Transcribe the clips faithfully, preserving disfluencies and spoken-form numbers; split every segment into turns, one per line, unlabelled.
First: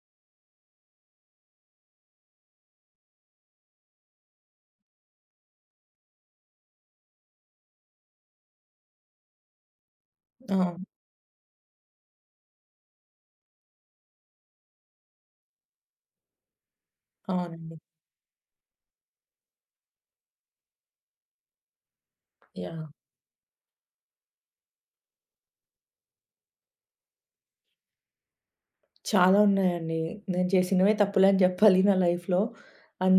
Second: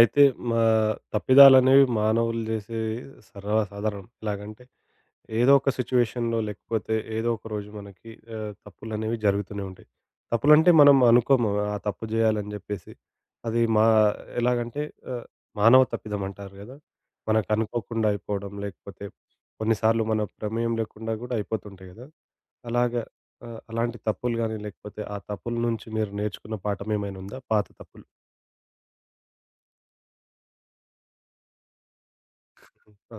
అయితే మా తప్పిదాలనేవి మానవులు చేసే సర్వసాధారణం. ఎలాగంటే, ఏదో ఒక సిట్యుయేషన్‌లో లేకపోతే ఏదో ఒక రోజు మనకి ఆహ్, తప్పులనేవి జరుగుతూనే ఉంటాయి. తప్పులంటే
అవును.
మనం అనుకోము ఆ తప్పు చేయాలని చెప్పేసి. అది మా ఎలాగంటే ఆహ్, మానవ తప్పిదం అంటారు కదా! మనకు
అవునండి.
అనుకోకుండా అయిపోవడం లేకపోతే కొన్నిసార్లు మన ప్రమేయం లేకుండా కూడా అయిపోతుంటాయి కదా!
యాహ్!
అలాగా ఆహ్, అలాంటి తప్పులు గాని లేకపోతే ఆ తప్పుల నుంచి మీరు నేర్చుకున్న పాఠం ఏమైనా ఉందా? పాత తప్పులు.
చాలా ఉన్నాయండి. నేను చేసినవే తప్పులని జెప్పాలి నా లైఫ్‌లో.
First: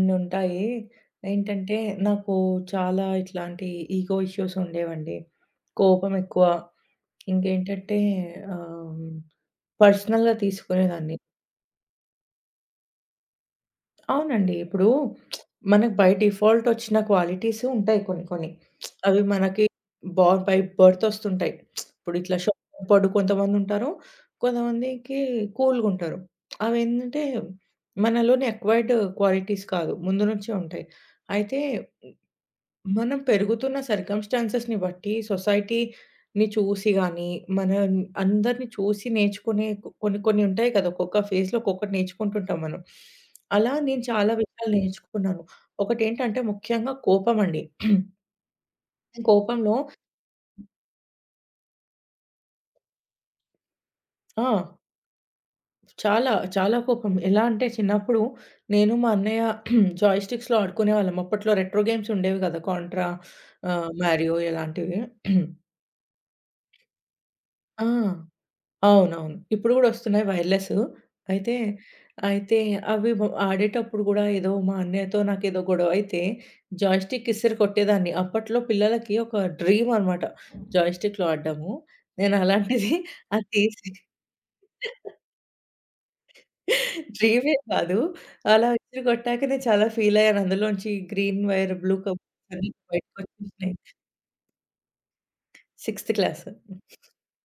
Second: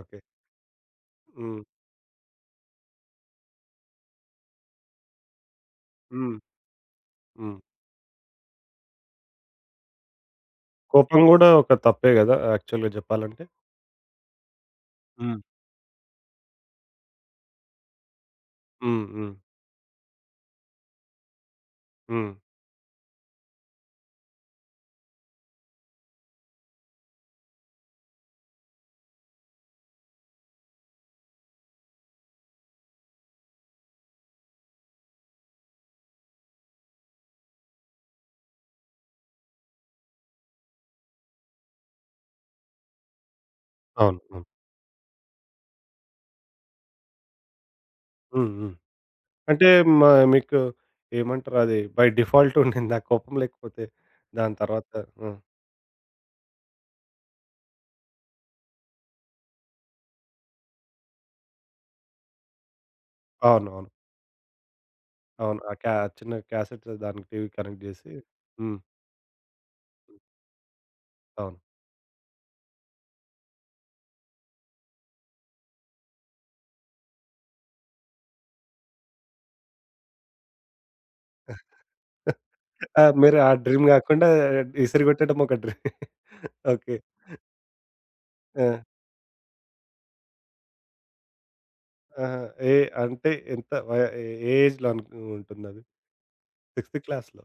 ఓకే. హ్మ్.
ఏంటంటే, నాకు చాలా ఇట్లాంటి ఈగో ఇష్యూస్ ఉండేవండి. కోపం
హ్మ్.
ఎక్కువ.
హ్మ్.
ఇంకేంటంటే ఆహ్, పర్సనల్‌గా తీసుకునేదాన్ని.
కోపం గూడా ఒక తప్పే గదా! యాక్చువల్‌గా జెప్పాలంటే.
అవునండి. ఇప్పుడు
హ్మ్.
మనకు బై డిఫాల్ట్ ఒచ్చిన క్వాలిటీస్ ఉంటాయి కొన్ని కొన్ని.
హ్మ్.
అవి
హ్మ్.
మనకి బా బై బర్త్ ఒస్తుంటాయి. ఇప్పుడు
హ్మ్.
ఇట్లా షార్ట్ టెంపర్డ్ కొంతమందుంటారు. కొంతమందికి కూల్‌గుంటారు. అవేంటంటే మనలోని అక్వైర్డ్ క్వాలిటీస్ కాదు. ముందు నుంచే ఉంటాయి. అయితే మనం పెరుగుతున్న సర్కమ్‌స్టాన్సెస్‌ని బట్టి సొసైటీని చూసి గాని, మన అందరిని చూసి నేర్చుకునే కొ కొన్ని కొన్ని ఉంటాయి కదా! ఒక్కొక్క ఫేజ్‌లో ఒక్కొక్కటి నేర్చుకుంటుంటాం మనం. అలా నేను
అవును.
చాలా
అవును.
విషయాలు నేర్చుకున్నాను. ఒకటేంటంటే ముఖ్యంగా కోపం అండి.
హ్మ్. హ్మ్. అంటే
కోపంలో
మ మీకు ఏమంటారు అది బై డిఫాల్ట్ ఉండిందా కోపం లేకపోతే
ఆ!
దాని తర్వాత హ్మ్.
చాలా, చాలా కోపం. ఎలా అంటే చిన్నప్పుడు నేను మా అన్నయ్య జాయ్‌స్టిక్స్‌లో ఆడుకునేవాళ్ళం. అప్పట్లో రెట్రో గేమ్స్ ఉండేవి కదా! కాంట్రా
అవునవును.
ఆహ్, మారియో ఇలాంటివి.
అవును. ఆ క్యా చిన్న క్యాసెట్ దానికి టీవీ కనెక్ట్
ఆ!
జేసి హ్మ్.
అవునవును. ఇప్పుడు గూడా ఒస్తున్నాయి వైర్‌లెస్. అయితే,
అవును.
అయితే అవి బ్ ఆడేటప్పుడు గూడా ఏదో మా అన్నయ్యతో నాకేదో గొడవైతే, జాయ్‌స్టిక్ ఇసిరి కొట్టేదాన్ని. అప్పట్లో పిల్లలకి ఒక డ్రీమ్ అనమాట. జాయ్‌స్టిక్‌లో ఆడడము. నేను అలాంటిది
ఆ! మీరు
అది
ఆ డ్రీమ్
తీసి
గాకుండా ఇసిరిగొట్టడం ఒక డ్రీ ఓకే.
డ్రీమే కాదు.
ఆ!
అలా ఇసిరి కొట్టాక నేను చాలా ఫీల్ అయ్యాను. అందులోంచి గ్రీన్ వైర్, బ్లూ
ఆహా!
కబర్డ్స్ అన్ని
ఏ అంటే ఎంత
బయటకొచ్చేసినాయి.
వయ ఏ ఏజ్‌లో అన్ ఉంటుందది?
Sixth class.
సిక్స్త్ క్లాస్‌లో.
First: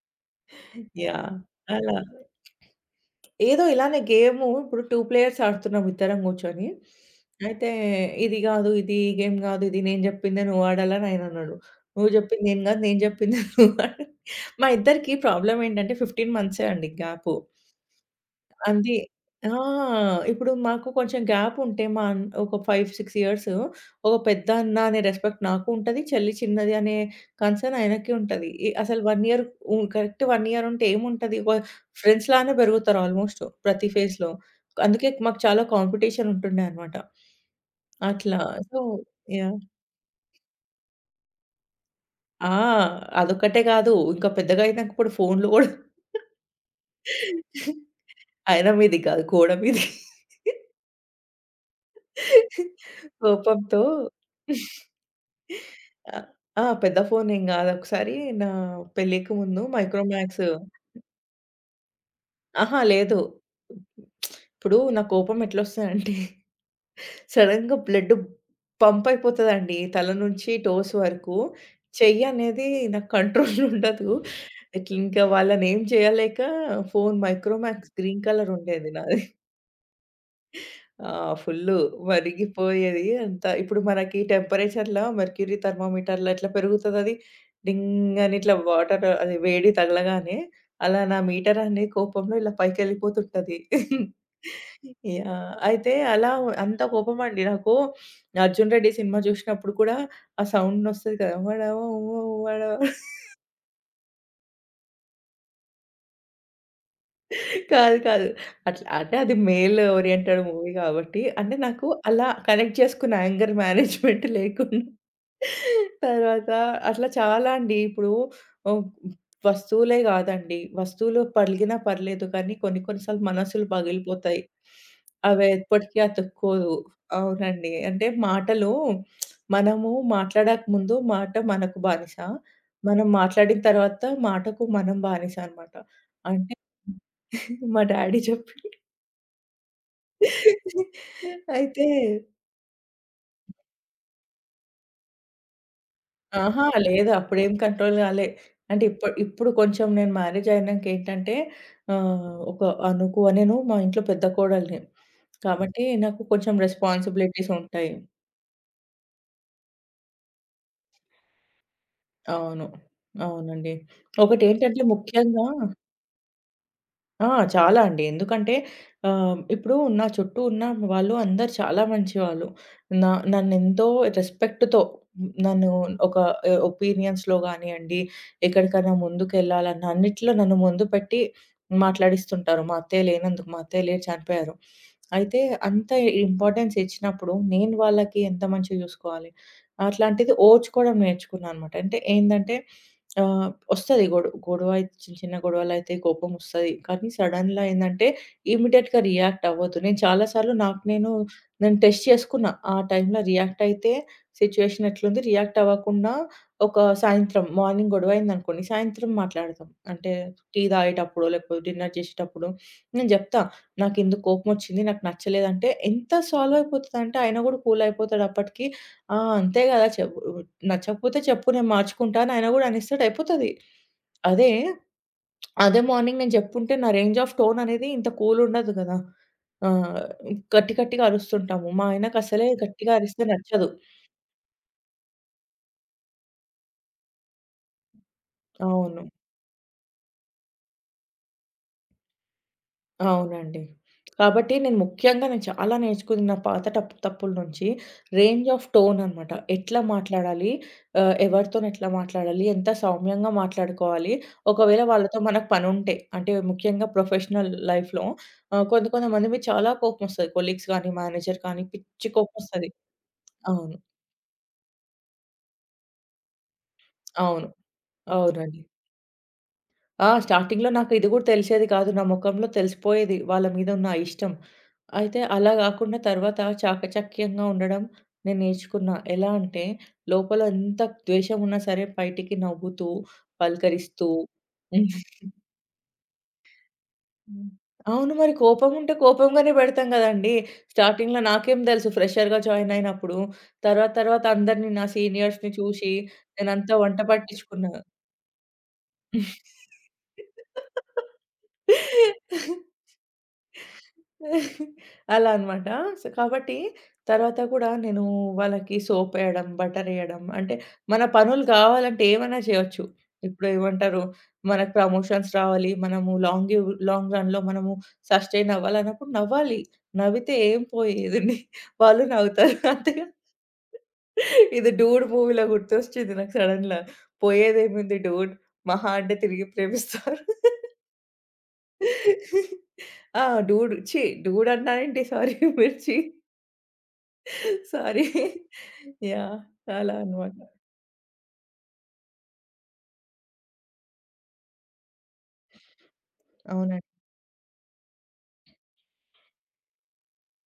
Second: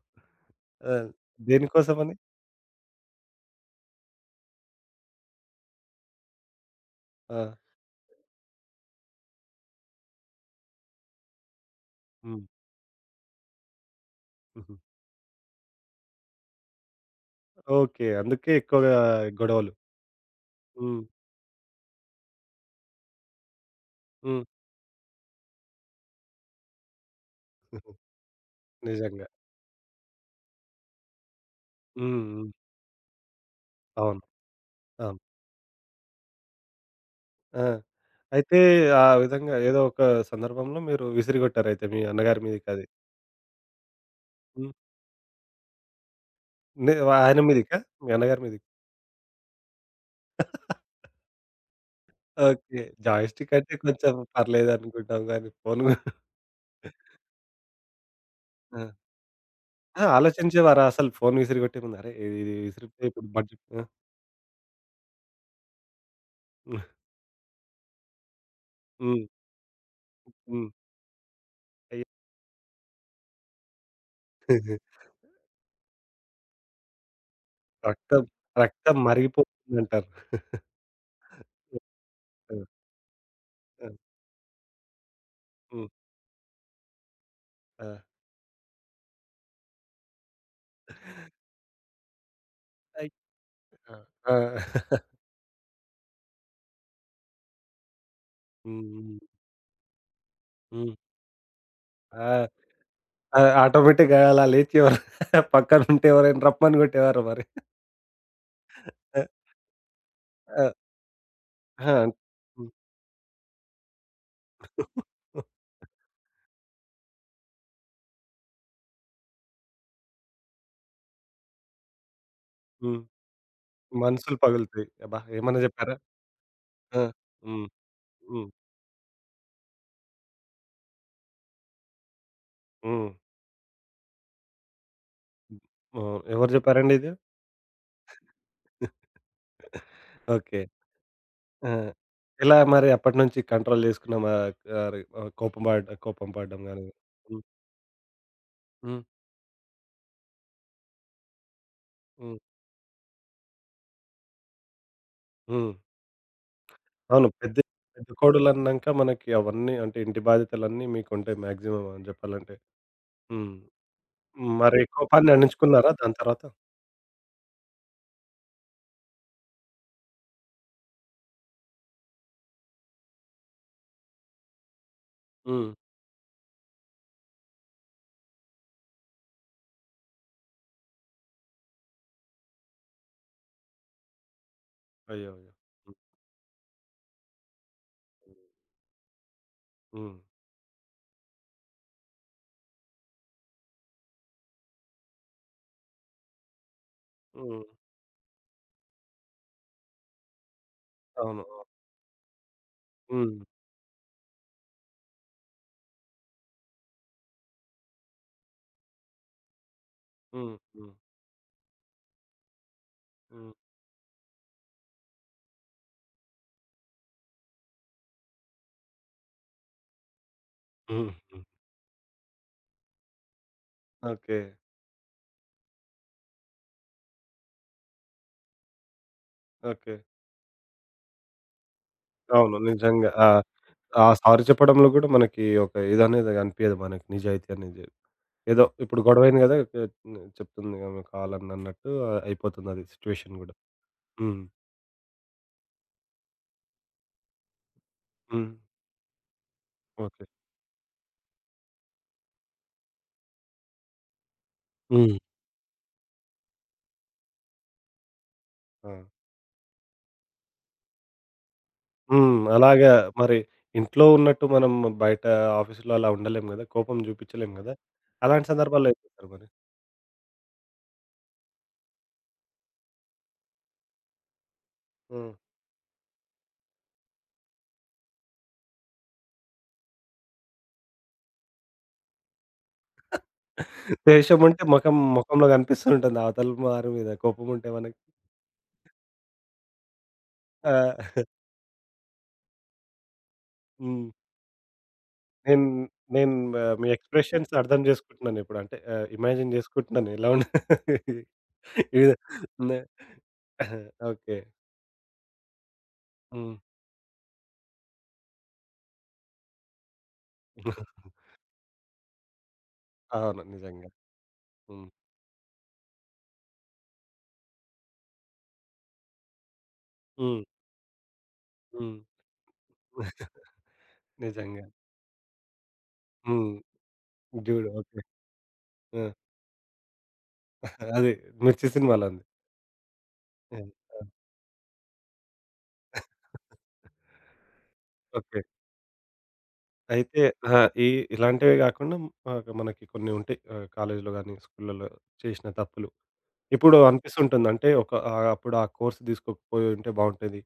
ఆ!
యాహ్! అలా.
దేనికోసమని?
ఏదో ఇలానే గేము ఇప్పుడు టూ ప్లేయర్స్ ఆడుతున్నాం ఇద్దరం కూర్చొని.
ఆ!
అయితే ఇది గాదు, ఇది ఈ గేమ్ గాదు, ఇది నేను జెప్పిందే నువ్వు ఆడాలని ఆయనన్నాడు. నువ్వు
హ్మ్.
జెప్పింది నేను గాదు, నేను జెప్పిందే నువ్వు ఆడాలి. మా
హుహు.
ఇద్దరికీ ప్రాబ్లమ్ ఏంటంటే పదిహేను మంత్సే అండి గ్యాపు.
ఓకే. అందుకే ఎక్కువగా
అది.
హ్మ్.
ఆ!
గొడవలు.
ఇప్పుడు మాకు
హ్మ్.
కొంచెం గ్యాప్ ఉంటే మా అన్ ఒక ఐదు, ఆరు ఇయర్స్ ఒక
హ్మ్.
పెద్దన్న అనే రెస్పెక్ట్ నాకు ఉంటది. చెల్లి చిన్నది అనే కన్సర్న్ ఆయనకి ఉంటది. ఈ అసలు ఒక
నిజంగా.
ఇయర్ ఉ కరెక్ట్ ఒకటి ఇయర్ ఉంటే ఏముంటది? ఒక
హ్మ్.
ఫ్రెండ్స్
హ్మ్.
లానే పెరుగుతారు ఆల్మోస్ట్ ప్రతి
అవును.
ఫేజ్‌లో. అందుకే
అవును.
మాకు చాలా కాంపిటీషన్ ఉంటుండే అనమాట.
ఆ!
అట్లా.
అయితే
సో
ఆ విధంగా
యాహ్!
ఏదో ఒక సందర్భంలో మీరు విసిరిగొట్టారయితే మీ అన్నగారి
ఆ!
మీదకది.
అదొక్కటే కాదు. ఇంకా పెద్దగా
హ్మ్.
అయినాక ఇప్పుడు ఫోన్‌లు గూడా
నే ఆయన మీదకా? మీ అన్నగారి మీదకి.
అయినా మీది కాదు. గోడ మీది.
ఓకే. జాయ్‌స్టిక్ అంటే
కోపంతో
కొంచెం పర్లేదనుకుంటాం గానీ ఫోను గూ
ఆ! ఆ! పెద్ద ఫోన్ ఏం గాదు. ఒకసారి నా
ఆ!
పెళ్ళికి ముందు
ఆ!
మైక్రోమాక్స్
ఆలోచించేవారా అసలు ఫోను విసిరిగొట్టే ముందు? అరే! ఇది ఇది
అహా!
విసిరితే
లేదు.
ఇప్పుడు బడ్జెట్ ఆ!
ఇప్పుడు నా కోపం ఎట్లొస్తదంటే సడెన్‌గా బ్లడ్ పంప్
హ్మ్.
అయిపోతదండి. తల నుంచి
హ్మ్.
టోస్ వరకు.
అయ్యో!
చెయ్యి అనేది నాకు కంట్రోల్‌లో ఉండదు. ఇట్లింకా వాళ్ళనేం చేయలేక ఫోన్ మైక్రోమాక్స్
రక్తం
గ్రీన్ కలర్ ఉండేది
రక్తం
నాది.
మరిగిపోతుందంటారు.
ఆ! ఫుల్లు
ఆ!
వరిగిపోయేది అంతా. ఇప్పుడు
ఆ!
మనకి టెంపరేచర్‌లా మెర్క్యూరీ
హ్మ్.
థర్మామీటర్‌లా ఎట్లా పెరుగుతదది?
ఆ!
డింగ్ అని ఇట్లా వాటర్ అది వేడి తగలగానే, అలా నా మీటర్ అనేది కోపంలో ఇలా
అయ్
పైకెళ్ళిపోతుంటది.
ఆ! ఆ!
యాహ్! అయితే అలా అంత కోపమండి నాకు. 'అర్జున్
హ్మ్.
రెడ్డి'
హ్మ్.
సినిమా జూశినప్పుడు కూడా ఆ
హ్మ్.
సౌండ్‌నొస్తది కదా! వడ ఓ
ఆ!
వడ
ఆ! ఆటోమేటిక్‌గా అలా లేచి ఎవరు పక్కనుంటే ఎవరైనా రమ్మని కొట్టేవారా మరి?
కాదు. కాదు. అట్లా అంటే
ఆ!
అది మేల్ ఓరియెంటెడ్ మూవీ
ఆ!
కాబట్టి అంటే నాకు
ఆ!
అలా
హ్మ్.
కనెక్ట్ చేసుకున్న యాంగర్ మేనేజ్‌మెంట్ లేకుండా తర్వాత అట్లా చాలా అండి. ఇప్పుడు ఓహ్! వస్తువులే కాదండి. వస్తువులు పలిగినా పర్లేదు కానీ కొన్ని
హ్మ్.
కొన్ని సార్లు మనసులు
మనసులు
పగిలిపోతాయి.
పగులుతాయి. అబ్బా!
అవి
ఏమన్నా చెప్పారా?
ఎప్పటికి అతుక్కోదు.
ఆ! హ్మ్.
అవునండి. అంటే
హ్మ్.
మాటలు మనము మాట్లాడక ముందు మాట మనకు బానిస. మనం
హ్మ్.
మాట్లాడిన తర్వాత మాటకు మనం బానిస అన్నమాట.
హ్మ్. ఎవరు
అంటే
చెప్పారండి ఇది?
మా డాడీ చెప్పిండు.
ఓకే. ఆ!
అయితే
ఎలా మరి అప్పటినుంచి కంట్రోల్ చేసుకున్నామా? ఆహ్, కోపం పడ కోపం పడడం
అహా!
గాని?
లేదు
హ్మ్.
అప్పుడేం కంట్రోల్ గాలే. అంటే
హ్మ్.
ఇప్పు ఇప్పుడు కొంచెం నేను మ్యారేజ్ అయినాకేంటంటే ఆహ్,
హ్మ్.
ఒక అనుకు నేను మా ఇంట్లో పెద్ద కోడలిని.
హ్మ్.
కాబట్టి నాకు కొంచెం
అవును.
రెస్పాన్సిబిలిటీస్
పెద్ద
ఉంటాయి.
పెద్ద కోడలన్నాక మనకి అవన్నీ అంటే ఇంటి బాధ్యతలన్నీ మీకుంటాయి మాక్సిమం అని చెప్పాలంటే.
అవును.
హ్మ్.
అవునండి.
మరి
ఒకటేంటంటే
కోపాన్ని
ముఖ్యంగా
అణించుకున్నారా దాని తర్వాత?
ఆ! చాలా అండి. ఎందుకంటే ఆహ్, ఇప్పుడు నా చుట్టూ ఉన్న వాళ్ళు అందరూ చాలా మంచివాళ్ళు. నా నన్నెంతో రెస్పెక్ట్‌తో
హ్మ్.
నన్ను ఒక ఆహ్, ఒపీనియన్స్‌లో గానియండి, ఎక్కడికైనా ముందుకెళ్ళాలన్నా అన్నిట్లో నన్ను ముందు పెట్టి మాట్లాడిస్తుంటారు. మా అత్తయ్య లేనందుకు, మా అత్తయ్య లేరు చనిపోయారు.
అయ్యో!
అయితే అంత ఇంపార్టెన్స్ ఇచ్చినప్పుడు నేను వాళ్ళకి
అయ్యో!
ఎంత మంచిగా చూసుకోవాలి?
హ్మ్.
అట్లాంటిది ఓర్చుకోవడం నేర్చుకున్నా అనమాట. అంటే ఏందంటే ఆహ్, ఒస్తది గొడవ. గొడవ చిన్న చిన్న గొడవలైతే కోపమొస్తది. కానీ
హ్మ్.
సడెన్‌లా ఏందంటే ఇమ్మీడియేట్‌గా రియాక్ట్ అవ్వద్దు. నేను చాలా సార్లు నాకు నేను,
అవును.
నేను టెస్ట్ చేసుకున్నా. ఆ టైంలో
హ్మ్.
రియాక్ట్ అయితే సిట్యుయేషన్ ఎట్లుంది? రియాక్ట్ అవ్వకుండా ఒక సాయంత్రం మార్నింగ్ గొడవయిందనుకోండి, సాయంత్రం మాట్లాడతాం. అంటే
హ్మ్.
టీ
హ్మ్.
తాగేటప్పుడో, లేకపోతే డిన్నర్ చేసేటప్పుడో నేను జెప్తా.
హ్మ్.
"నాకిందుకు కోపమొచ్చింది. నాకు నచ్చలేదంటే" ఎంత సాల్వ్ అయిపోతదంటే ఆయన గూడా కూల్ అయిపోతాడు అప్పటికి. ఆ! అంతే గదా! చెప్పు
హ్మ్.
నచ్చకపోతే
హ్మ్.
చెప్పు నేను మార్చుకుంటా అని ఆయన గూడా అనేస్తాడు అయిపోతది.
ఓకే.
అదే, అదే మార్నింగ్ నేను జెప్పుంటే నా రేంజ్ ఆఫ్ టోన్ అనేది ఇంత కూల్ ఉండదు గదా!
ఓకే.
ఆహ్, గట్టి గట్టిగా అరుస్తుంటాము. మా ఆయనకసలే
అవును.
గట్టిగా
నిజంగా.
అరిస్తే
ఆ!
నచ్చదు.
ఆ సారీ చెప్పడంలో కూడా మనకి ఒక ఇదనేది అనిపియదు మనకి నిజాయితీ అనేది. ఏదో ఇప్పుడు
అవును.
గొడవైంది కదా! చె చెప్తుంది ఆమె కావాలని అన్నట్టు అయిపోతుంది అది సిట్యుయేషన్ కూడా.
అవునండి.
హ్మ్.
కాబట్టి నేను ముఖ్యంగా నేను చాలా నేర్చుకుంది నా పాత టప్ తప్పుల నుంచి రేంజ్
హ్మ్.
ఆఫ్ టోన్ అనమాట. ఎట్లా
ఓకే.
మాట్లాడాలి? ఆహ్, ఎవరితోని ఎట్లా మాట్లాడాలి? ఎంత సౌమ్యంగా మాట్లాడుకోవాలి? ఒకవేళ
హ్మ్.
వాళ్ళతో మనకు పనుంటే అంటే ముఖ్యంగా ప్రొఫెషనల్ లైఫ్‌లో ఆహ్, కొంత
ఆ!
కొంతమంది మీద చాలా కోపమొస్తది. కొలీగ్స్ గానీ, మేనేజర్ కానీ పిచ్చి
హ్మ్.
కోపమొస్తది.
అలాగా మరి
అవును.
ఇంట్లో ఉన్నట్టు మనం బయట ఆఫీసులో అలా ఉండలేం గదా! కోపం
అవును.
చూపించలేం గదా! అలాంటి
అవునండి.
సందర్భాల్లో ఏం చేస్తారు మరి?
ఆ! స్టార్టింగ్‌లో నాకు ఇది గూడా తెలిసేది కాదు. నా మొఖంలో తెలిసిపోయేది వాళ్ళ మీద ఉన్న ఇష్టం. అయితే
హ్మ్.
అలా గాకుండా తర్వాత చాకచక్యంగా ఉండడం నేను నేర్చుకున్నా. ఎలా అంటే లోపల ఎంత ద్వేషం ఉన్నా సరే బయటికి నవ్వుతూ, పలకరిస్తూ
ద్వేషం ఉంటే మొఖం మొఖంలో కనిపిస్తూ ఉంటుంది అవతల వారి మీద కోపం
హ్మ్.
ఉంటే మనకి.
అవును. మరి కోపం ఉంటే కోపంగానే పెడతాం గదండీ!
ఆ!
స్టార్టింగ్‌లో నాకేం తెలుసు ఫ్రెషర్‌గా జాయిన్ అయినప్పుడు. తర్వాత
హ్మ్.
తర్వాత అందరిని నా సీనియర్స్‌ని
నేను
చూసి
నేను ఆహ్,
నేనంతా
మీ
వంట
ఎక్స్‌ప్రెషన్స్
పట్టించుకున్నా.
అర్థం చేసుకుంటున్నాను ఇప్పుడు. అంటే ఆహ్, ఇమాజిన్ చేసుకుంటున్నాను ఎలా ఉండ ఇది నే ఓకే.
అలా అన్నమాట. సో,
హ్మ్.
కాబట్టి తర్వాత కూడా నేను వాళ్ళకి సోపేయడం, బటరేయడం అంటే మన పనులు కావాలంటే ఏమైనా చేయొచ్చు.
అవును.
ఇప్పుడు
నిజంగా.
ఏమంటారు మనకు
హ్మ్.
ప్రమోషన్స్ రావాలి. మనము లాంగివ్ లాంగ్ రన్‌లో మనము సస్టెయిన్ అవ్వాలి అన్నప్పుడు నవ్వాలి. నవ్వితే
హ్మ్.
ఏం పోయేదుంది.
హ్మ్.
వాళ్ళు నవ్వుతారు అంతేగా.
నిజంగా.
ఇది 'డూడ్' మూవీలో గుర్తొచ్చింది నాకు
హ్మ్.
సడెన్‌లా.
జూడు.
పోయేదేముంది
ఓకే.
డూడ్ మహా
ఆ!
అంటే తిరిగి ప్రేమిస్తారు.
అదే 'మిర్చి' సినిమాలో ఉంది.
ఆ!
హ్మ్.
డూడ్
ఆ!
ఛీ! డూడ్ అన్నానేంటి sorry Mirchi. Sorry.
Okay.
Yeah! అలా
అయితే
అన్నమాట.
ఆ! ఈ ఇలాంటివే గాకుండా ఆహ్, మనకి కొన్ని ఉంటాయి. ఆహ్, కాలేజీలో గాని, స్కూల్‌లలో చేసిన తప్పులు. ఇప్పుడు
అవునండి.
అనిపిస్తుంటుంది. అంటే ఒక ఆహ్, అప్పుడు ఆ కోర్స్ తీసుకోకపోయి ఉంటే బావుంటది.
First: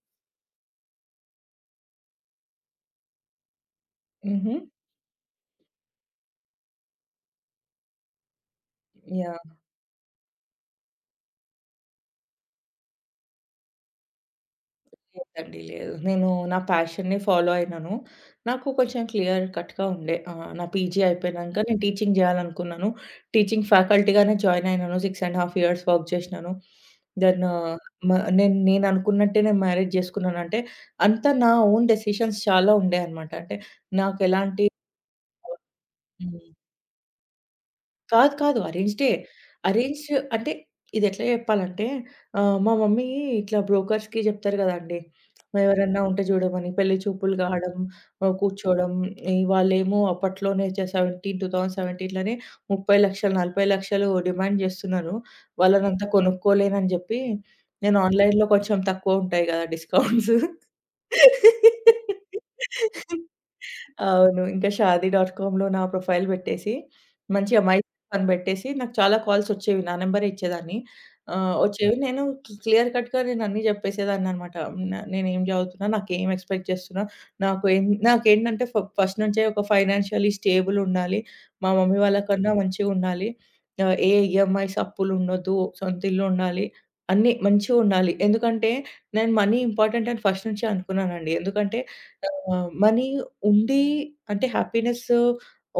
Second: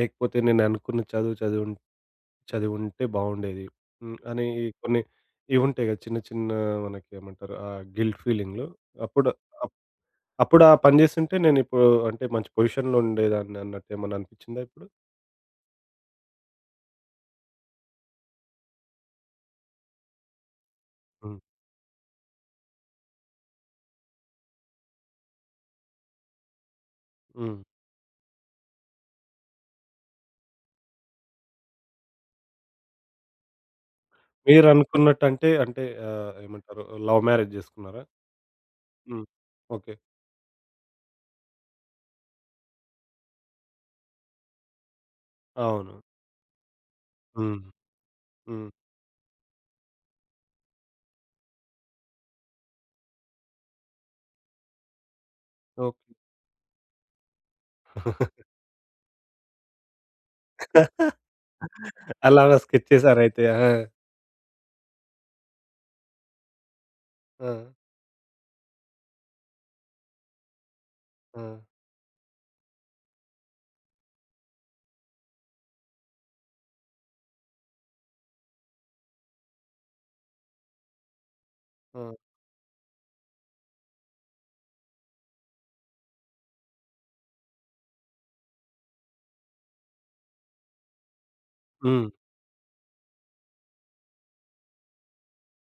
లేకపోతే నేను అనుకున్న చదువు చదువున్ చదివుంటే బావుండేది. హ్మ్. అని
హుహు.
కొన్ని ఇవుంటాయి గదా! చిన్న చిన్న మనకి ఏమంటారు? ఆహ్, గిల్ట్ ఫీలింగ్‌లు. అప్పుడు
యాహ్!
అప్ అప్పుడు ఆ పని జేస్తుంటే నేనిప్పుడు అంటే మంచి పొజిషన్‌లో ఉండేదాన్ని అన్నట్టు ఏమన్నా అనిపిచ్చిందా ఇప్పుడు?
లేదండి. లేదు. నేను నా ప్యాషన్‌ని ఫాలో అయినాను. నాకు కొంచెం క్లియర్ కట్‌గా ఉండే. ఆహ్, నా పీజీ
హ్మ్.
అయిపోయినంక నేను టీచింగ్ జేయాలనుకున్నాను. టీచింగ్ ఫ్యాకల్టీగానే జాయిన్ అయినాను. ఆరున్నర ఇయర్స్ వర్క్ చేసినాను. దెన్
హ్మ్.
మ నేను నేను అనుకున్నట్టే నేను మ్యారేజ్ చేసుకున్నాను. అంటే అంతా నా ఓన్ డెసిషన్స్ చాలా ఉండే అన్నమాట. అంటే నాకు ఎలాంటి
మీరనుకున్నట్టంటే అంటే ఆహ్,
హ్మ్.
ఏమంటారు లవ్ మ్యారేజ్ జేసుకున్నారా?
కాదు. కాదు. అరేంజ్‌డే.
హ్మ్. ఓకే.
అరేంజ్ అంటే ఇదెట్లా చెప్పాలంటే ఆహ్, మా మమ్మీ ఇట్లా బ్రోకర్స్‌కి చెప్తారు గదండీ!
అవును.
ఎవరన్నా ఉంటే చూడమని. పెళ్లి చూపులు
హ్మ్.
కావడం, ఆహ్,
హ్మ్.
కూర్చోవడం. ఈ వాళ్ళేమో అప్పట్లోనే జ పదిహేడు, 2017లోనే ముప్పై లక్షలు, నలభై లక్షలు డిమాండ్ జేస్తున్నారు. వాళ్ళనంతా
ఓకే.
కొనుక్కోలేనని జెప్పి, నేను ఆన్‌లైన్‌లో కొంచెం తక్కువ ఉంటాయి గదా! డిస్కౌంట్స్.
అలాగా స్కెచ్ చేసారైతే. ఆ!
అవును. ఇంకా షాదీ డాట్ కామ్‌లో నా ప్రొఫైల్ పెట్టేసి,
ఆ!
మంచి అమాయకత్వం అని పెట్టేసి, నాకు చాలా కాల్సొచ్చేవి. నా నంబరే ఇచ్చేదాన్ని. ఆహ్,
ఆ!
హ్మ్. వచ్చేవి. నేను క్లి క్లియర్ కట్‌గా నేనన్నీ జెప్పేసేదాన్ననమాట. న నేనేం జదువుతున్నా, నాకేం ఎక్స్‌పెక్ట్ చేస్తున్నా, నాకు ఏం నాకేంటంటే ఫ ఫస్ట్ నుంచే ఒక ఫైనాన్షియల్లీ స్టేబుల్ ఉండాలి. మా మమ్మీ
ఆ!
వాళ్ళ కన్నా మంచిగుండాలి. ఆహ్, ఏ ఈఎంఐస్ అప్పులుండొద్దు, సొంతిల్లుండాలి, అన్నీ మంచిగుండాలి. ఎందుకంటే నేను మనీ ఇంపార్టెంట్ అని ఫస్ట్ నుంచే అనుకున్నానండి. ఎందుకంటే
హ్మ్.
ఆహ్, మనీ ఉండి అంటే హ్యాపీనెస్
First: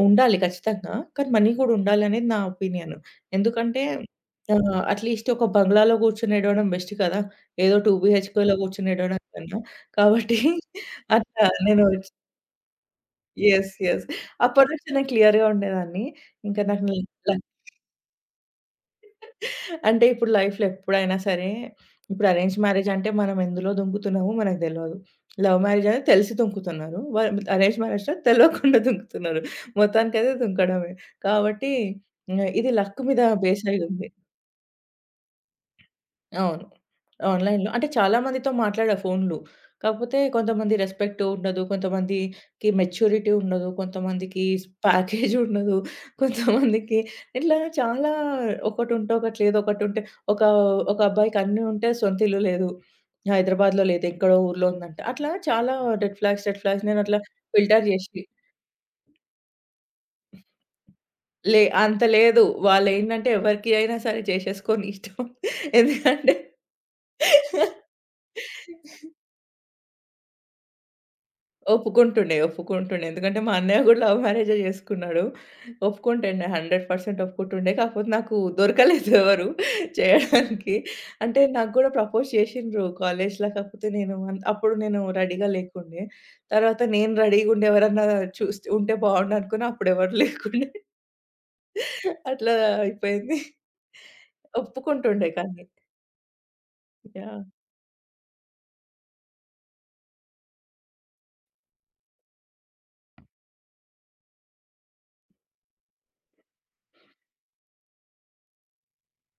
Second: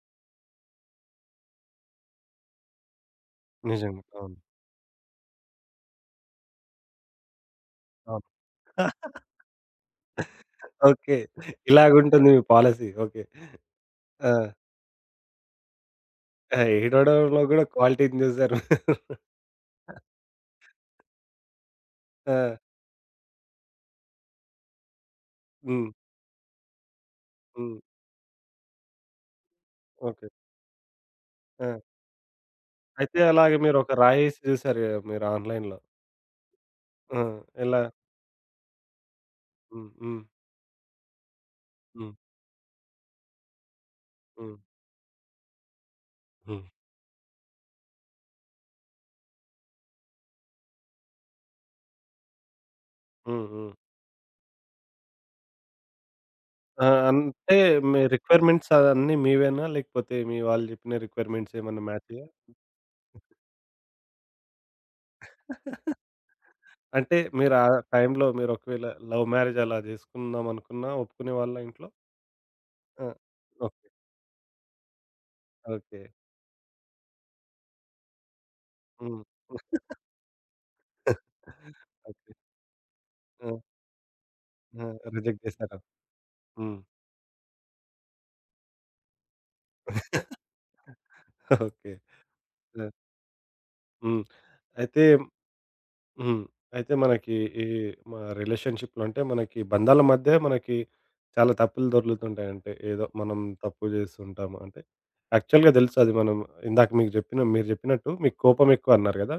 ఉండాలి ఖచ్చితంగా. కానీ మనీ కూడా ఉండాలనేది నా ఒపీనియన్. ఎందుకంటే
నిజంగా. అవును.
ఆహ్, అట్‌లీస్ట్ ఒక బంగ్లాలో కూర్చొని ఏడవడం బెస్ట్ కదా! ఏదో టూ
అవును.
బీహెచ్‌కేలో కూర్చొని ఏడవడం కన్నా. కాబట్టి
ఓకే.
అట్లా నేను
ఇలాగుంటుంది మీ పాలిసీ. ఓకే.
యెస్. యెస్.
ఆ!
అప్పటి నుంచి నేను క్లియర్‌గా ఉండేదాన్ని.
ఆ!
ఇంకా నాకు ల
ఏడవడంలో గూడా క్వాలిటీని జూసారు.
అంటే ఇప్పుడు లైఫ్‌లో ఎప్పుడైనా సరే, ఇప్పుడు
ఆ!
అరేంజ్ మ్యారేజ్ అంటే మనం ఎందులో దొంకుతున్నామో మనకు తెలవదు. లవ్ మ్యారేజ్
హ్మ్.
అనేది తెలిసి దొంకుతున్నారు. వ
హ్మ్.
అరేంజ్ మ్యారేజ్‌లో తెలవకుండా దొంకుతున్నారు.
ఓకే.
మొత్తానికైతే దొంకడమే.
ఆ!
కాబట్టి, హ్మ్, ఇది లక్
అయితే
మీద
అలాగే
బేస్
మీరొక
అయ్యుంది.
రాయేసి జూసారు గదా! మీరు ఆన్‌లైన్‌లో.
అవును.
ఆ!
ఆన్‌లైన్‌లో
ఎలా?
అంటే చాలా మందితో మాట్లాడా ఫోన్‌లో.
హ్మ్.
కాకపోతే
హ్మ్.
కొంతమంది రెస్పెక్ట్ ఉండదు.
హ్మ్.
కొంతమందికి మెచ్యూరిటీ ఉండదు. కొంతమందికి
హ్మ్.
స్ ప్యాకేజ్ ఉండదు.
హ్మ్.
కొంతమందికి ఇట్లా చాలా ఒకటుంటే ఒకటి లేదు. ఒకటుంటే ఒక ఒక అబ్బాయికి అన్నీ ఉంటే సొంత ఇల్లు లేదు.
హ్మ్. హ్మ్.
హైదరాబాద్‌లో లేదు. ఎక్కడో ఊర్లో ఉందంట. అట్లా చాలా రెడ్ ఫ్లాగ్స్, రెడ్ ఫ్లాగ్స్
ఆ!
నేను అట్లా
అంటే
ఫిల్టర్
మీ
జేసి
రిక్వైర్‌మెంట్స్ అవన్నీ మీవేనా? లేకపోతే మీ వాళ్ళు చెప్పిన రిక్వైర్‌మెంట్స్
లే
ఏమన్నా
అంత
మ్యాచయ్యాయా?
లేదు. వాళ్ళేంటంటే ఎవరికి అయినా సరే చేసేసుకోని ఇష్టం. ఎందుకంటే
అంటే మీరు ఆ టైంలో మీరు ఒకవేళ లవ్ మ్యారేజ్ అలా చేసుకుందామనుకున్నా ఒప్పుకునేవాళ్ళా ఇంట్లో?
ఒప్పుకుంటుండే. ఒప్పుకుంటుండే.
ఆ!
ఎందుకంటే మా అన్నయ్య
ఓకే.
గూడా లవ్ మ్యారేజే జేసుకున్నాడు.
ఓకే.
ఒప్పుకుంటుండే హండ్రెడ్ పర్సెంట్ ఒప్పుకుంటుండే. కాకపోతే నాకు దొరకలేదు
హ్మ్.
ఎవరు చేయడానికి. అంటే నాకు గూడా ప్రపోజ్
ఓకే.
చేసిండ్రు కాలేజ్‌ల.
ఆ!
కాకపోతే నేను అన్ అప్పుడు
ఆ!
నేను
రిజెక్ట్
రెడీగా
చేసారా?
లేకుండే.
హ్మ్.
తర్వాత నేను రెడీగుండి ఎవరన్నా చూస్తే ఉంటే బావుండు అనుకున్నా. అప్పుడెవరు లేకుండే.
ఓకే.
అట్లా
ఆ!
అయిపోయింది.
హ్మ్. అయితే
ఒప్పుకుంటుండే కానీ.
హ్మ్. అయితే మనకి
యాహ్!
ఈ మా రిలేషన్‌షిప్‌లో అంటే మనకి బంధాల మధ్య మనకి చాలా తప్పులు దొర్లుతుంటాయి. అంటే ఏదో మనం తప్పు జేస్తుంటాము. అంటే యాక్చువల్‌గా తెలుసు అది మనం ఇందాక మీకు జెప్పిన మీరు జెప్పినట్టు మీకు కోపం ఎక్కువ అన్నారు గదా!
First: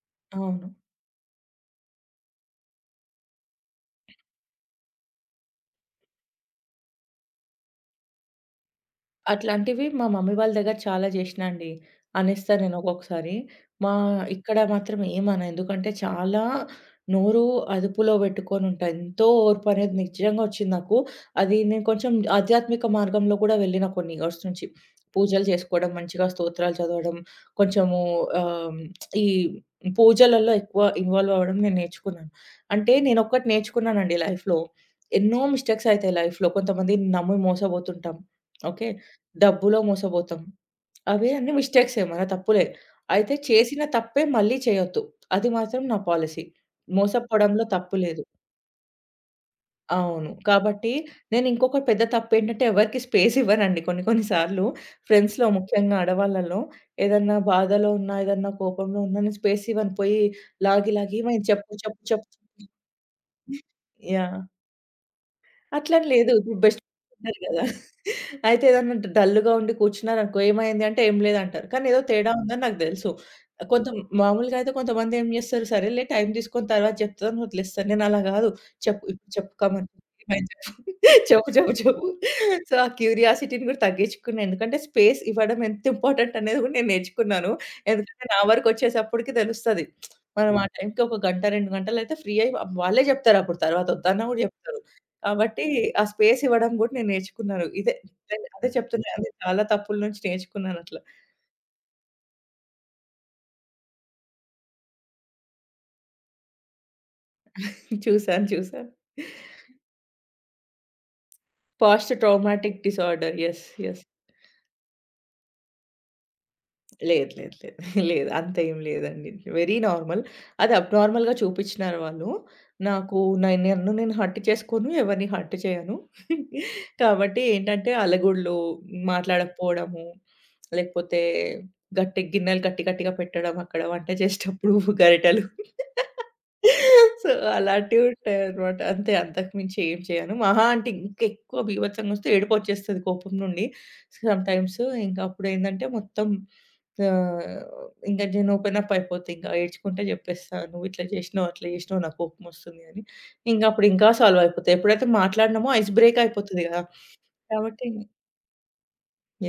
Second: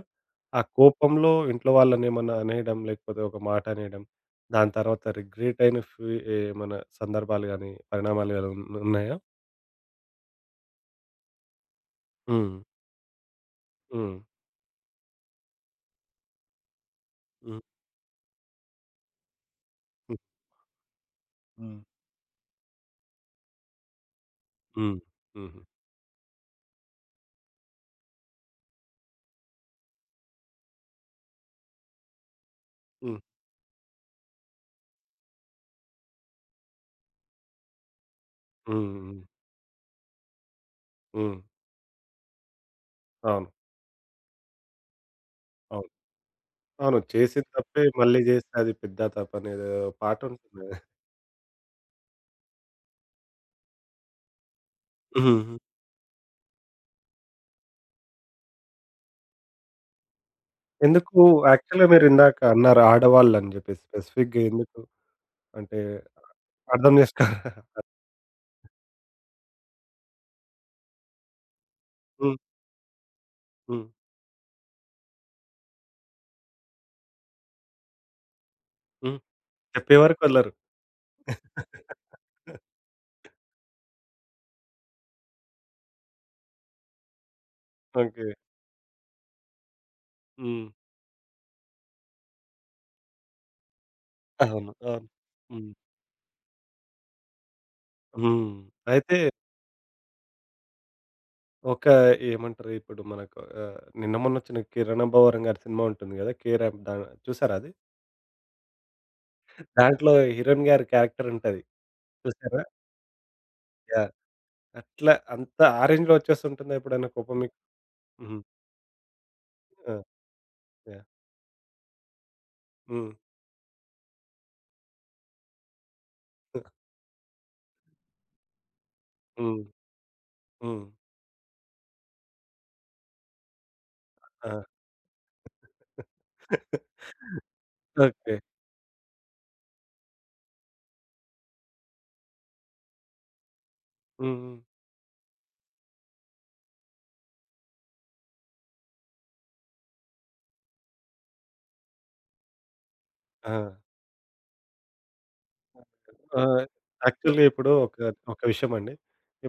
ఆ
అవును.
కోపంలో ఇంట్లో వాళ్ళనేమన్నా అనేయడం లేకపోతే ఒక మాట అనేయడం, దాని తర్వాత రిగ్రెట్ అయిన ఫీ ఏమన్నా సందర్భాలు గాని, పరిణామాలు గాని ఉన్ ఉన్నాయా?
అట్లాంటివి మా మమ్మీ వాళ్ళ దగ్గర చాలా చేషినా అండి. అనేస్తా
హ్మ్.
నేను ఒక్కొక్కసారి. మా
హ్మ్.
ఇక్కడ మాత్రం ఏమనను. ఎందుకంటే చాలా నోరు
హ్మ్.
అదుపులో బెట్టుకొనుంటా. ఎంతో ఓర్పనేది
హ్మ్.
నిజంగా ఒచ్చింది నాకు. అది
హ్మ్.
నేను కొంచెం ఆధ్యాత్మిక మార్గంలో గూడా వెళ్ళిన కొన్ని ఇయర్స్ నుంచి.
హ్మ్.
పూజలు
హుహు.
చేసుకోవడం, మంచిగా స్తోత్రాలు చదవడం, కొంచెము ఆహ్, ఈ పూజలలో ఎక్కువ ఇన్వాల్వ్ అవ్వడం నేను నేర్చుకున్నాను. అంటే
హ్మ్.
నేనొక్కటి నేర్చుకున్నానండి లైఫ్‌లో. ఎన్నో మిస్టేక్స్ అయితాయి లైఫ్‌లో. కొంతమందిని నమ్మి మోసపోతుంటాం. ఓకే.
హ్మ్. హ్మ్.
డబ్బులో మోసపోతాం. అవే
హ్మ్.
అన్నీ మిస్టేక్సే మన తప్పులే. అయితే
అవును.
చేసిన తప్పే మళ్ళీ చేయొద్దు. అది మాత్రం నా పాలిసీ.
అవును. చేసిన
మోసపోవడంలో
తప్పే
తప్పు
మళ్ళీ
లేదు.
జేస్తే అది పెద్ద తప్పనేదో
అవును.
పాటుంటుంది గదా!
కాబట్టి నేను ఇంకొక పెద్ద తప్పేంటంటే ఎవరికీ స్పేస్ ఇవ్వనండి కొన్ని కొన్ని సార్లు. ఫ్రెండ్స్‌లో
హ్మ్.
ముఖ్యంగా ఆడవాళ్ళలో ఏదన్నా బాధలో ఉన్నా, ఏదన్నా కోపంలో ఉన్నా నేను స్పేస్ ఇవ్వను. పోయి లాగి లాగి
ఎందుకు
ఏమైంది చెప్పు
యాక్చువల్‌గా
చెప్పు చెప్పు.
మీరిందాక అన్నారు ఆడవాళ్ళని జెప్పేసి.
యాహ్!
స్పెసిఫిక్‌గా ఎందుకు? అంటే
అట్లని లేదు. ఇప్పుడు బెస్ట్
అర్థం
ఫ్రెండ్స్
జేసుకోరా?
ఉంటారు గదా! అయితే ఏదన్నా డ డల్‌గా ఉండి కూర్చున్నారనుకో, "ఏమైంది?" అంటే, "ఏం లేదంటారు." కానీ ఏదో తేడా
హ్మ్.
ఉందని నాకు తెలుసు.
హ్మ్.
కొంత మామూలుగా అయితే కొంతమంది ఏం జేస్తారు, సరేలే టైం తీసుకొని తర్వాత జెప్తదని వదిలేస్తారు. నేను అలా గాదు. చెప్పు
హ్మ్.
ఇప్పుడు చెప్పు కమాన్
చెప్పే వరకు వదలరు.
ఏమైంది చెప్పు. చెప్పు, చెప్పు, చెప్పు. సో, ఆ క్యూరియాసిటీని గూడా తగ్గించుకున్నా. ఎందుకంటే స్పేస్ ఇవ్వడం ఎంత ఇంపార్టెంట్ అనేది గూడా నేను నేర్చుకున్నాను. ఎందుకంటే
ఓకే.
నా వరకొచ్చేసప్పటికి తెలుస్తది. మనం ఆ
హ్మ్.
టైంకి ఒక గంట, రెండు గంటలయితే ఫ్రీ అయ్యి వాళ్ళే జెప్తారప్పుడు తర్వాత వద్దన్నా గూడా
అవును.
జెప్తారు.
అవును.
కాబట్టి
హ్మ్.
ఆ స్పేస్ ఇవ్వడం గూడా నేను నేర్చుకున్నాను. ఇదే
హ్మ్.
అదే చెప్తున్నా
అయితే
అండి. చాలా తప్పుల నుంచి నేర్చుకున్నానట్లా.
ఒక ఏమంటారు ఇప్పుడు మనకు ఆహ్, నిన్న మొన్నొచ్చిన 'కిరణ్ అబ్బవరం' గారి సినిమా ఉంటుంది గదా! 'కేరాఫ్' దా చూసారా అది?
చూసాను. చూసాను.
దాంట్లో హీరోయిన్ గారి క్యారెక్టర్ ఉంటది.
పోస్ట్
చూసారా?
Traumatic disorder. Yes. Yes.
Yeah! అట్లా అంత ఆ రేంజ్‌లో వచ్చేస్తుంటుందా ఎప్పుడైనా
లేదు.
కోపం
లేదు.
మీకు?
లేదు. లేదు.
హ్మ్.
అంత ఏం లేదండి. వెరీ
ఆ!
నార్మల్. అది
యాహ్!
అబ్‌నార్మల్‌గా చూపిచ్చినారు వాళ్ళు.
హ్మ్.
నాకు నే నన్ను నేను హర్ట్ చేసుకోను. ఎవరిని హర్ట్ చేయను. కాబట్టి ఏంటంటే అలగుడులు,
హ్మ్.
మాట్లాడకపోవడము,
హ్మ్.
లేకపోతే గట్టి గిన్నెలు గట్టి గట్టిగా పెట్టడం అక్కడ వంట
ఆ!
చేసేటప్పుడు గరిటెలు. సో, అలాంటివి
ఓకే.
ఉంటాయన్నమాట. అంతే అంతకు మించి ఏం చేయను. మహా అంటే ఇంకెక్కువ బీభత్సంగొస్తే ఏడుపొచ్చేస్తది కోపం నుండి.
హ్మ్. హ్మ్.
సమ్‌టైమ్స్ ఇంకా అప్పుడేందంటే మొత్తం ఆహ్, ఇంక నేను ఓపెన్ అప్ అయిపోతా. ఇంక ఏడ్చుకుంట జెప్పేస్తా. "నువ్వు ఇట్లా జేసినావు, అట్లా జేసినావు, నాకు కోపమొస్తుంది" అని.
ఆ!
ఇంక అప్పుడు ఇంకా సాల్వ్ అయిపోతాయి. ఎప్పుడైతే మాట్లాడినామో ఐస్ బ్రేక్
ఆ!
అయిపోతది గదా!
యాక్చువల్‌గా ఇప్పుడు
కాబట్టి
ఒక, ఒక విషయమండి.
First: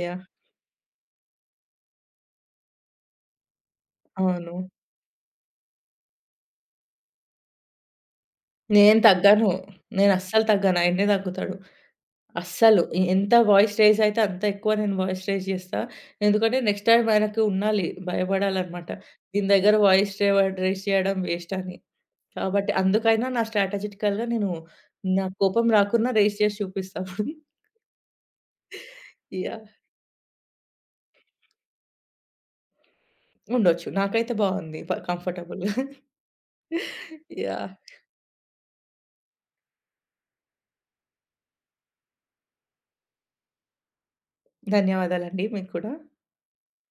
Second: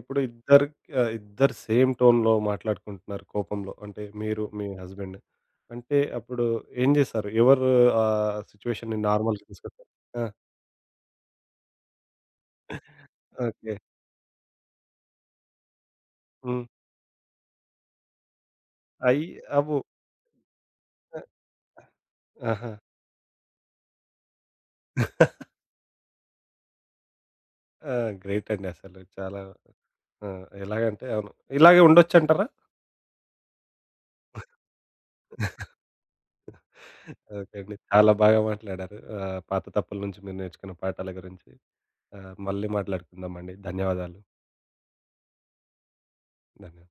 ఇప్పుడు ఇద్దరు ఆహ్, ఇద్దరు సేమ్ టోన్‌లో మాట్లాడుకుంటున్నారు కోపంలో. అంటే మీరు,
అవును.
మీ హస్బెండ్. అంటే అప్పుడు ఏం జేశారు? ఎవరు ఆ సిట్యుయేషన్‌ని
నేను
నార్మల్‌కి
తగ్గను.
తీసుకొస్తారు?
నేను
ఆ!
అస్సలు తగ్గను. ఆయన్నే తగ్గుతాడు. అస్సలు. ఎ ఎంత
ఓకే.
వాయిస్ రైజ్ అయితే అంత ఎక్కువ నేను వాయిస్ రైజ్ జేస్తా. ఎందుకంటే
హ్మ్.
నెక్స్ట్ టైమ్ ఆయనకి ఉండాలి. భయపడాలనమాట.
అయి
దీని దగ్గర
అవు
వాయిస్ రేవ రైజ్ చేయడం వేస్ట్ అని. కాబట్టి
ఆహా!
అందుకైనా నా స్ట్రాటజిటికల్‌గా నేను నా కోపం రాకున్నా రైజ్ చేసి చూపిస్తా అప్పుడు.
ఆ! గ్రేట్ అండి అసలు చాలా
యాహ్!
ఆ! ఎలాగంటే అవును. ఇలాగే ఉండొచ్చంటారా?
ఉండొచ్చు. నాకైతే బావుంది. ప కంఫర్టబుల్‌గా.
Okay
yeah!
అండి. చాలా బాగా మాట్లాడారు. ఆహ్, పాత తప్పుల నుంచి మీరు నేర్చుకున్న పాఠాల గురించి. ఆహ్, మళ్ళీ మాట్లాడుకుందామండి. ధన్యవాదాలు.
ధన్యవాదాలండి మీకు కూడా.
ధన్యవాదాలు.